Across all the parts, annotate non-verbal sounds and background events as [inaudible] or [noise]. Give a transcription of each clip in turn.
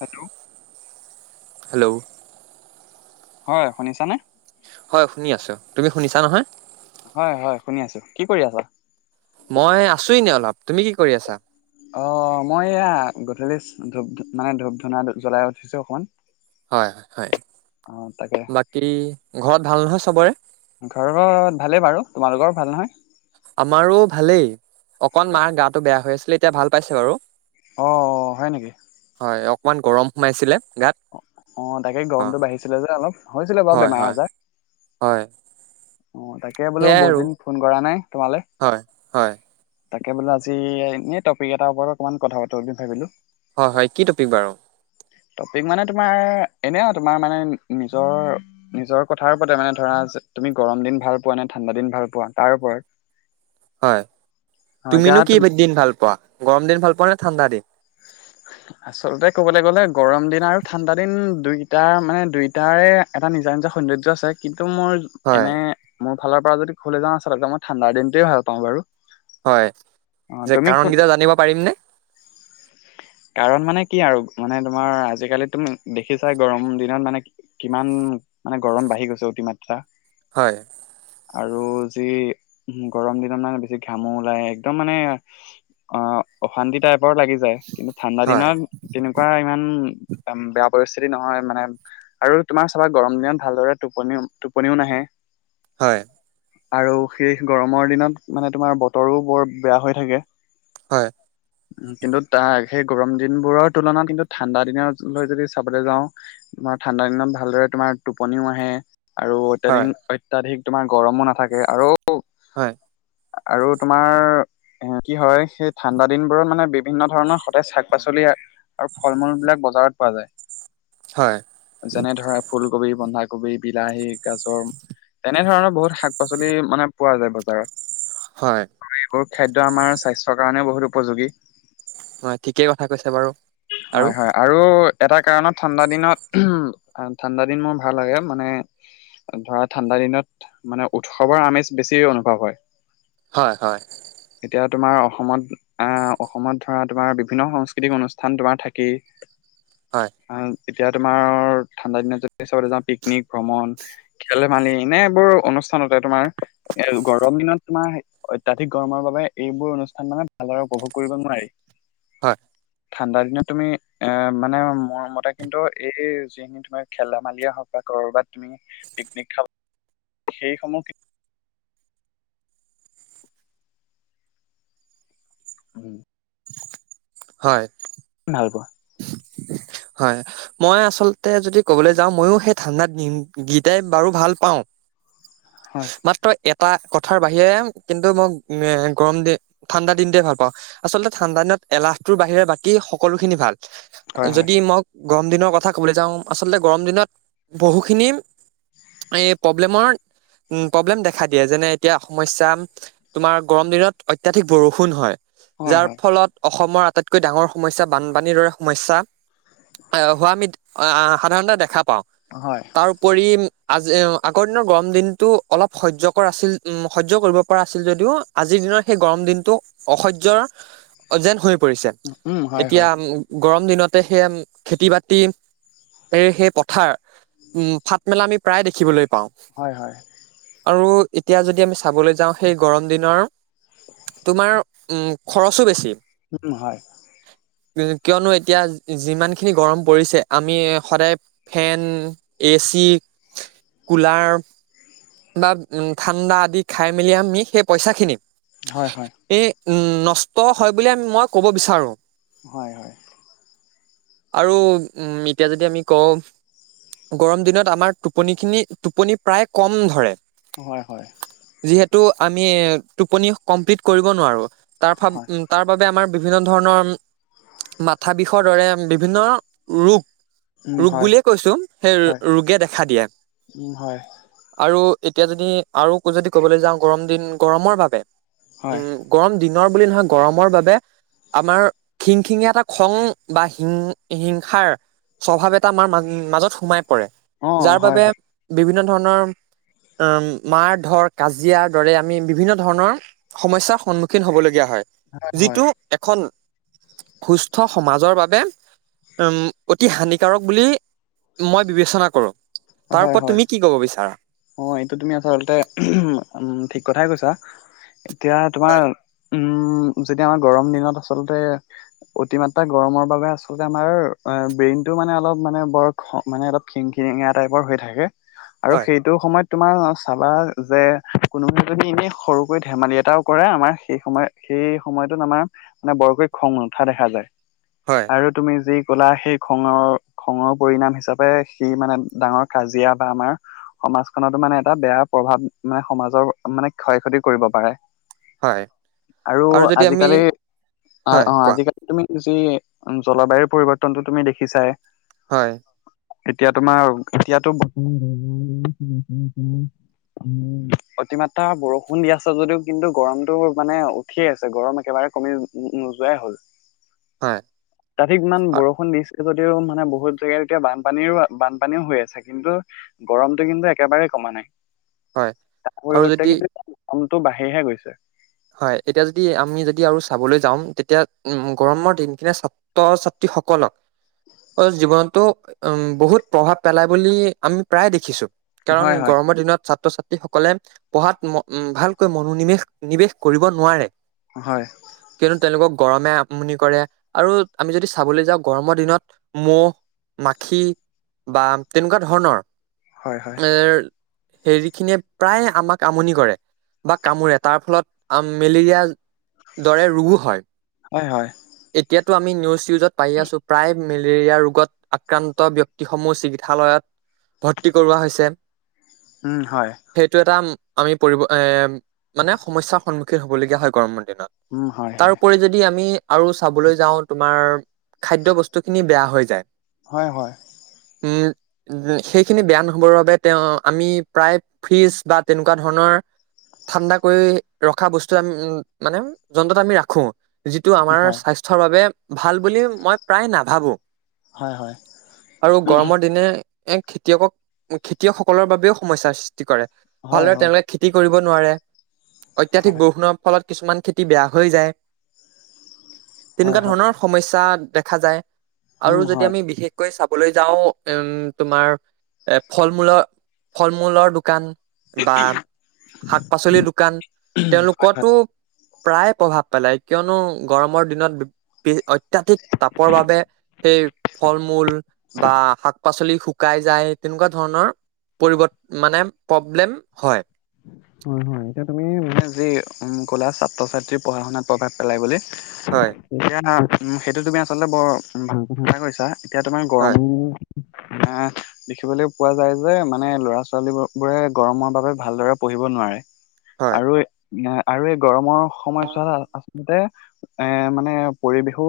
Hello. Hello. হয় শুনিছা নে? হয়, শুনি আছোঁ। তুমি শুনিছা নহয়? হয়-হয়, শুনি আছোঁ। কি কৰি আছা? মই আছোঁ এনে অলপ। তুমি কি কৰি আছা? অ! মই এয়া গধূলি ধূপ মানে ধূপ-ধূনা জ্বলাই উঠিছো অকমান। হয়-হয়-হয়। অ তাকে বাকী ঘৰত ভাল নহয় চবৰে? ঘৰত ভালেই বাৰু। তোমালোকৰ ভাল নহয়? আমাৰো ভালেই। অকন মাৰ গাটো বেয়া হৈ আছিলে এতিয়া ভাল পাইছে বাৰু। অঁ-অঁ! হয় নেকি? হয়, অকমান গৰম সোমাইছিলে গাত। অঁ-অঁ! তাকে অ গৰমটো বাঢ়িছিলে যে অলপ হৈছিলে বাৰু হয় হয় বেমাৰ-আজাৰ। হয়। অঁ! তাকে বোলো বহুত দিন ফোন কৰা নাই তোমালে। হয়-হয়। তাকে বোলো আজি এনেই টপিক এটা ওপৰত অকণমান কথা পাতো বুলি ভাবিলোঁ। হয়-হয়। কি টপিক বাৰু? টপিক মানে তোমাৰ এনেই আৰু তোমাৰ মানে নিজৰ নিজৰ কথা ওপৰতে মানে ধৰা যে তুমি গৰম দিন ভাল পোৱা নে, ঠাণ্ডা দিন ভাল পোৱা তাৰ ওপৰত। [unintelligible] হয়। অ এতিয়া তুমিনো তুমি কি দিন ভাল পোৱা? গৰম দিন ভাল পোৱা নে ঠাণ্ডা দিন? আচলতে ক'বলৈ গ'লে গৰম দিন আৰু ঠাণ্ডা দিন দুইটাৰ মানে দুইটাৰে এটা নিজা-নিজা সৌন্দৰ্য আছে। কিন্তু মোৰ হয় এনেই মোৰ ফালৰ পৰা যদি ক'বলৈ যাওঁ আচলতে মই ঠাণ্ডা দিনটোৱেই ভাল পাওঁ বাৰু। হয়, অ' যে তুমি কোন কাৰণকেইটা জানিব পাৰিম নে? কাৰণ মানে কি আৰু মানে তোমাৰ আজিকালি তুমি দেখিছাই গৰম দিনত মানে কিমান মানে গৰম বাঢ়ি গৈছে অতিমাত্ৰা। হয়। আৰু যি গৰম দিনত মানে বেছি ঘামো ওলায়। একদম মানে অঁ! অশান্তি টাইপৰ লাগি যায়। কিন্তু ঠাণ্ডা হয় দিনত তেনেকুৱা ইমান বেয়া পৰিস্থিতি নহয় মানে। আৰু তোমাৰ চাবা গৰম দিনত ভালদৰে টোপনিও-টোপনিও নাহে। হয়। আৰু সেই গৰমৰ দিনত মানে তোমাৰ বতৰো বৰ বেয়া হৈ থাকে। হয়। কিন্তু তাৰ সেই গৰম দিনবোৰৰ তুলনাত কিন্তু ঠাণ্ডা দিনবোৰ যদি চাবলৈ যাওঁ তোমাৰ ঠাণ্ডা দিনত ভালদৰে তোমাৰ টোপনিও আহে। আৰু হয় অত্যাদিন অত্যাধিক তোমাৰ গৰমো নাথাকে আৰু আৰু তোমাৰ কি হয় সেই ঠাণ্ডা দিনবোৰৰ মানে বি বিভিন্ন ধৰণৰ সতেজ শাক-পাচলি আৰু ফল-মূল বিলাক বজাৰত পোৱা হয় হয় যায়। যেনে ধৰা ফুলকবি, বন্ধাকবি, বিলাহী, গাজৰ। তেনে ধৰণৰ বহুত শাক-পাচলি মানে পোৱা যায় বজাৰত। হয়। আৰু এইবোৰ খাদ্য আমাৰ স্বাস্থ্যৰ কাৰণেও বহুত উপযোগী। হয়, ঠিকেই কথা কৈছে বাৰু। হয়-হয়। আৰু এটা কাৰণত ঠাণ্ডা দিনত [unintelligible] ঠাণ্ডা দিন মোৰ ভাল লাগে মানে ধৰা ঠাণ্ডা দিনত মানে উৎসৱৰ আমেজ বেছি অনুভৱ হয়। হয় হয়। এতিয়া তোমাৰ অসমত অহ অসমত। ধৰা তোমাৰ বিভিন্ন সাংস্কৃতিক অনুষ্ঠান তোমাৰ থাকেই হয় আহ। এতিয়া তোমাৰৰ ঠাণ্ডা দিনত যদি চাবলে যাওঁ পিকনিক ভ্ৰমণ। খেল ধমালি এনেবোৰ অনুষ্ঠানতে তোমাৰ এ গৰম দিনত তোমাৰ। অত্যাধিক গৰমৰ বাবে এইবোৰ অনুষ্ঠান মানে ভালদৰে উপভোগ কৰিব নোৱাৰি। হয়। ঠাণ্ডা দিনত তুমি এ মানে মোৰ মতে কিন্তু এই যিখিনি। তোমাৰ খেল- ধেমালি হওঁক বা কৰবাত তুমি পিকনিক খাব সেইসমূহ। উম। হয়। ভাল পোৱা। হয়। মই আচলতে যদি কবলৈ যাওঁ ময়ো সেই ঠাণ্ডাত দিন কেইটাই বাৰু ভাল পাওঁ। হয়। মাত্ৰ এটা কথাৰ বাহিৰে কিন্তু মই মে গৰম দিন ঠাণ্ডা দিনটোৱে ভাল পাওঁ। আচলতে ঠাণ্ডা দিনত এলাহটোৰ বাহিৰে বাকী সকলোখিনি ভাল। হয় হয় যদি মই গৰম দিনৰ কথা ক'বলৈ যাওঁ আচলতে গৰম দিনত বহুখিনি। এই প্ৰব্লেমৰ। উম প্ৰব্লেম দেখা দিয়ে যেনে এতিয়া সমস্যা তোমাৰ গৰম দিনত অত্যাধিক বৰষুণ হয়। হয় যাৰ ফলত অসমৰ আটাইতকৈ ডাঙৰ সমস্যা বানপানীৰ দৰে। সমস্যা আহ হোৱা আমি সাধাৰণতে দেখা পাওঁ। হয়। তাৰ ওপৰি আজি আগৰ দিনৰ গৰম দিনটো অলপ সহ্য কৰ আছিল সহ্য কৰিব। কৰ আছিল যদিও আজিৰ দিনৰ সেই গৰম দিনটো অসহ্যৰ যেন হৈ পৰিছে। উম হয় এতিয়া হয় গৰম দিনতে সেয়াম খেতি বাতি। এই সেই পথাৰ উম ফাট মেলা আমি প্ৰায় দেখিবলৈ পাওঁ। হয় হয়। আৰু এতিয়া যদি আমি চাবলৈ যাওঁ সেই গৰম দিনৰ তোমাৰ। উম খৰচো বেছি। উম হয়। কি কিয়নো এতিয়া যিমানখিনি গৰম পৰিছে আমি সদায়। Fan A C cooler. বা ঠাণ্ডা আদি খাই মেলি আমি সেই পইচাখিনি। হয় হয়। এই নষ্ট হয় বুলি আমি মই ক'ব বিচাৰোঁ। হয় হয়। আৰু উম এতিয়া যদি আমি কওঁ। গৰম দিনত আমাৰ টোপনি খিনি টোপনি প্ৰায় কম ধৰে। অ হয় হয়। যিহেতু আমি এ টোপনি কমপ্লিট কৰিব নোৱাৰো তাৰ ফ উম। তাৰ বাবে আমাৰ বিভিন্ন ধৰণৰ‌। মাথা বিষৰ দৰে বিভিন্ন ৰোগ। উম ৰোগ হয় বুলিয়ে কৈছো সেই ৰো হয় ৰোগে দেখা দিয়ে। উম হয় আৰু এতিয়া যদি আৰু যদি ক'বলৈ যাওঁ, গৰম দিন গৰমৰ বাবে। হয়। উম গৰম দিনৰ বুলি নহয়, গৰমৰ বাবে আমাৰ খিংখিঙীয়া এটা খং বা হিং হিংসাৰ স্বভাৱ এটা আমাৰ মাজত সোমাই পৰে। অ যাৰ হয় বাবে হয় বিভিন্ন ধৰণৰ মাৰ-ধৰ, কাজিয়াৰ দৰে আমি বিভিন্ন ধৰণৰ সমস্যাৰ সন্মুখীন হ'ব লগীয়া হয়, হয় যিটো এখন সুস্থ সমাজৰ বাবে উম্, অতি হানিকাৰক বুলি মই বিবেচনা কৰোঁ। হয় তাৰ হয় ওপৰত হয় তুমি কি ক'ব বিচাৰা? অ', এইটো তুমি আচলতে ঠিক কথাই কৈছাঁ, এতিয়া তোমাৰ হয়, উম্, যেতিয়া আমাৰ গৰম দিনত আচলতে অতিমাত্ৰা গৰমৰ বাবে আচলতে আমাৰ ব্ৰেইনটো মানে অলপ মানে বৰ খং মানে অলপ খিং খিঙিয়া টাইপৰ হৈ থাকে আৰু হয়, সেই সময়ত তোমাৰ চাবা যে, কোনোবা যদি এনেই সৰুকৈ ধেমালি এটাও কৰে। আমাৰ সেই সময়ত সেই সময়টোত আমাৰ মানে বৰকৈ খং নুঠা দেখা যায়। হয়। আৰু তুমি যি কলা, সেই খঙৰ খঙৰ পৰিনাম হিচাপে, সি মানে ডাঙৰ কাজিয়া বা আমাৰ সমাজখনত মানে এটা বেয়া প্ৰভাৱ, মানে সমাজৰ মানে ক্ষয় ক্ষতি কৰিব পাৰে। হয় আৰু যদি আমি আজিকালি হয় অ', কোৱা আজিকালি তুমি যি জলবায়ুৰ পৰিৱৰ্তনটো তুমি দেখিছাই। হয়। তেতিয়া তোমাৰ, তেতিয়াতো অতিমাত্ৰা বৰষুণ দি আছে, যদিও কিন্তু গৰমটো মানে উঠিয়েই আছে, গৰম একেবাৰে কমি নোযোৱাই হ'ল। হয়। ৰাতি যিমান আ- বৰষুণ দিছিল যদিও মানে, বহুত জেগাত এতিয়া বানপানীৰো, বানপানীও হৈ আছে, কিন্তু গৰম টো কিন্তু একেবাৰেই কমা নাই, হয় তাৰ আৰু পৰিৱৰ্তে যদি কিন্তু গৰমটো বাঢ়িহে গৈছে। হয়, এতিয়া যদি আমি যদি আৰু চাবলৈ যাওঁ। তেতিয়া উম্, গৰমৰ দিনকেইটা চা ছাত্ৰ-ছাত্ৰীসকলক অ', জীৱনতো উম্ বহুত প্ৰভাৱ পেলাই বুলি আমি প্ৰায় দেখিছোঁ। কাৰণ, হয় হয় গৰমৰ দিনত ছাত্ৰ-ছাত্ৰী সকলে পঢ়াত ম ভালকৈ মনোনিৱেশ, নিৱেশ কৰিব নোৱাৰে। হয়। কিয়নো তেওঁলোকক গৰমে আমনি কৰে, আৰু আমি যদি চাবলৈ যাওঁ গৰমৰ দিনত ম'হ-মাখি বা তেনেকুৱা ধৰণৰ হয় হয় এ' হেৰি খিনিয়ে প্ৰায় আমাক আমনি কৰে বা কামোৰে, তাৰ ফলত মেলেৰিয়াৰ দৰে ৰোগো হয়। হয়, হয়। এতিয়াটো আমি নিউজ-চিউজত পাইয়ে আছো, প্ৰায় মেলেৰিয়া ৰোগত আক্ৰান্ত ব্যক্তিসমূহ চিকিৎসালয়ত ভৰ্তি কৰোৱা হৈছে। উম হয়। সেইটো এটা আমি পৰিব, এ মানে সমস্যাৰ সন্মুখীন হ'ব লগীয়া হয় গৰমৰ দিনত। উম হয় তাৰ হয় উপৰি যদি আমি আৰু চাবলৈ যাওঁ তোমাৰ খাদ্য বস্তু খিনি বেয়া হৈ যায়। হয়, হয়। উম। যে সেইখিনি বেয়া নহ'বৰ বাবে তেওঁ আমি প্ৰায় ফিজ বা তেনেকুৱা ধৰণৰ ঠাণ্ডা কৰি ৰখা বস্তু আমি উ মানে যন্ত্ৰত আমি ৰাখো, যিটো উম আমাৰ হয় স্বাস্থ্য স্থ্যৰ বাবে ভাল বুলি মই প্ৰায় নাভাবোঁ। হয় হয় আৰু গৰমৰ দিনে এক খেতিয়কক, খেতিয়কসকলৰ বাবেও সমস্যাৰ সৃষ্টি কৰে। হয় হয় ভালদৰে তেওঁলোকে খেতি কৰিব নোৱাৰে। অত্যাধিক হয় বৰষুণৰ ফলত কিছুমান খেতি বেয়া হৈ যায়। হয় তেনেকুৱা হয় ধৰণৰ সমস্যা দেখা যায় উম আৰু যদি হয় আমি বিশেষ কৈ চাবলৈ যাওঁ, উম তোমাৰ এ ফল-মূলৰ ফল-মূলৰ দোকান বা শাক-পাচলিৰ দোকান হয় তেওঁলোকৰটো প্ৰায়ে প্ৰভাৱ পেলায়, কিয়নো গৰমৰ দিনত বি, বি অত ত্যাধিক তাপৰ বাবে, সেই ফল-মূল বা শাক-পাচলি শু কাই যায়, তেনেকুৱা ধৰণৰ পৰিবত মানে প্ৰব্লেম হয়। হয়, হয়। এতিয়া তুমি মানে যি কলা ছাত্ৰ-ছাত্ৰীৰ পঢ়া শুনাত প্ৰভাৱ পেলাই বুলি, হয় এতিয়া সেইটো তুমি আচলতে বৰ ভাল কথা কৈছা এতিয়া তোমাৰ হয় গৰমো এ, দেখিবলৈ পোৱা যায় যে মানে ল'ৰা ছোৱালী বোৰে গৰমৰ বাবে ভালদৰে পঢ়িব নোৱাৰে, হয় আৰু আৰু এই গৰমৰ সময়ছোৱাত আচলতে এ, মানে পৰিৱেশো,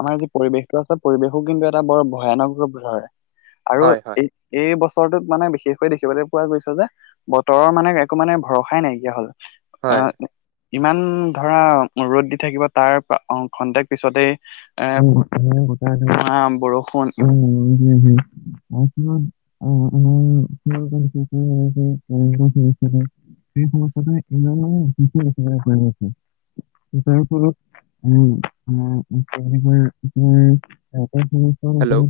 আমাৰ যি পৰিৱেশটো আছে পৰিৱেশো কিন্তু এটা বৰ ভয়ানক হয়', আৰু হয় হয় এই এই বছৰটোত মানে বিশেষকৈ দেখিবলৈ পোৱা গৈছে যে বতৰৰ মানে একো মানে ভৰসাই নাইকিয়া হ'ল, হয় অ'। ইমান ধৰা ৰ'দ দি থাকিব তাৰ খন্তেক পিছতেই এ, [unintelligible] বৰষুণ [unintelligible] [unintelligible] [unintelligible] [unintelligible] [unintelligible] [unintelligible] ল'ৰা হেল্ল'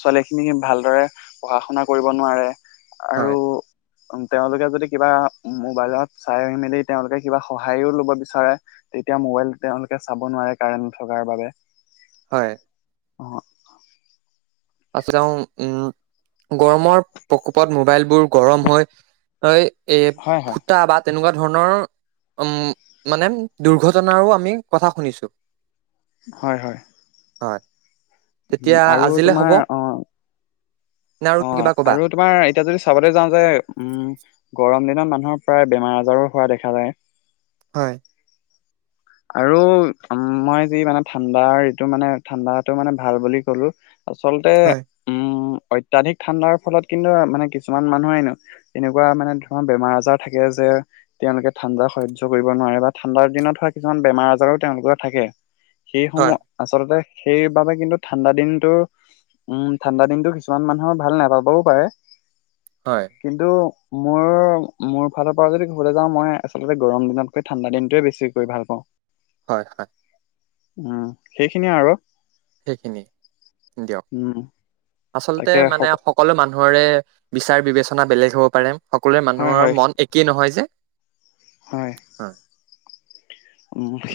ছোৱালী খিনি ভালদৰে পঢ়া শুনা কৰিব নোৱাৰে। আৰু হয় তেওঁলোকে যদি কিবা মোবাইলত চাই মেলি তেওঁলোকে কিবা সহায়ো ল'ব বিচাৰে তেতিয়া মোবাইল তেওঁলোকে চাব নোৱাৰে কাৰেণ্ট নথকাৰ বাবে হয়। অ'। আচলতে, উম', গৰমৰ প্ৰকোপত মোবাইলবোৰ গৰম হৈ হৈ, এ, হয় হয় ফুটা বা তেনেকুৱা ধৰণৰ উম', মানে দুৰ্ঘটনাৰো আমি কথা শুনিছো। হয়, হয়। হয়', উম, তেতিয়া আৰু আজিলে হ'ব। তোমাৰ অ', নে আৰু অ', কিবা ক'বা? আৰু তোমাৰ এতিয়া যদি চাবলৈ যাওঁ যে উম', গৰম দিনত মানুহৰ প্ৰায় বেমাৰ আজাৰো হোৱা দেখা যায়। হয়'। আৰু মই যি মানে ঠাণ্ডাৰ এইটো মানে ঠাণ্ডাটো মানে ভাল বুলি ক'লো। আচলতে হয়। উম অত্যাধিক ঠাণ্ডাৰ ফলত কিন্তু মানে কিছুমান মানুহ হেনো। এনেকুৱা মানে [unintelligible] বেমাৰ আজাৰ থাকে যে। তেওঁলোকে ঠাণ্ডা সহ্য কৰিব নোৱাৰে বা ঠাণ্ডাৰ দিনত হয় কিছুমান বেমাৰ আজাৰো তেওঁলোকৰ থাকে, হয়, সেইসমূহ আচলতে। সেইবাবে কিন্তু ঠাণ্ডা দিনটো। উম' ঠাণ্ডা দিনটো কিছুমান মানুহৰ ভাল নাপাবও পাৰে। হয়। কিন্তু মোৰ, মোৰ ফালৰ পৰা যদি ক'বলৈ যাওঁ মই আচলতে গৰম দিনত ঠাণ্ডা দিনটোৱে বেছিকৈ ভাল পাওঁ। হয়', হয়। উম', সেইখিনিয়ে আৰু। সেইখিনি, দিয়ক, উম আচলতে মানে সক সকলো মানুহৰে বিচাৰ বিবেচনা বেলেগ হ'ব পাৰে, সকলোৰে হয় মানুহৰ হয় মন একেই নহয় যে। হয়। হয়,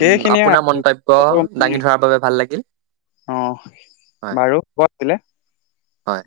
উম আপোনাৰ আৰু। মন্তব্য আকৌ, উম, দাঙি ধৰাৰ বাবে ভাল লাগিল। অ' হয়, বাৰু। [unintelligible] হয়।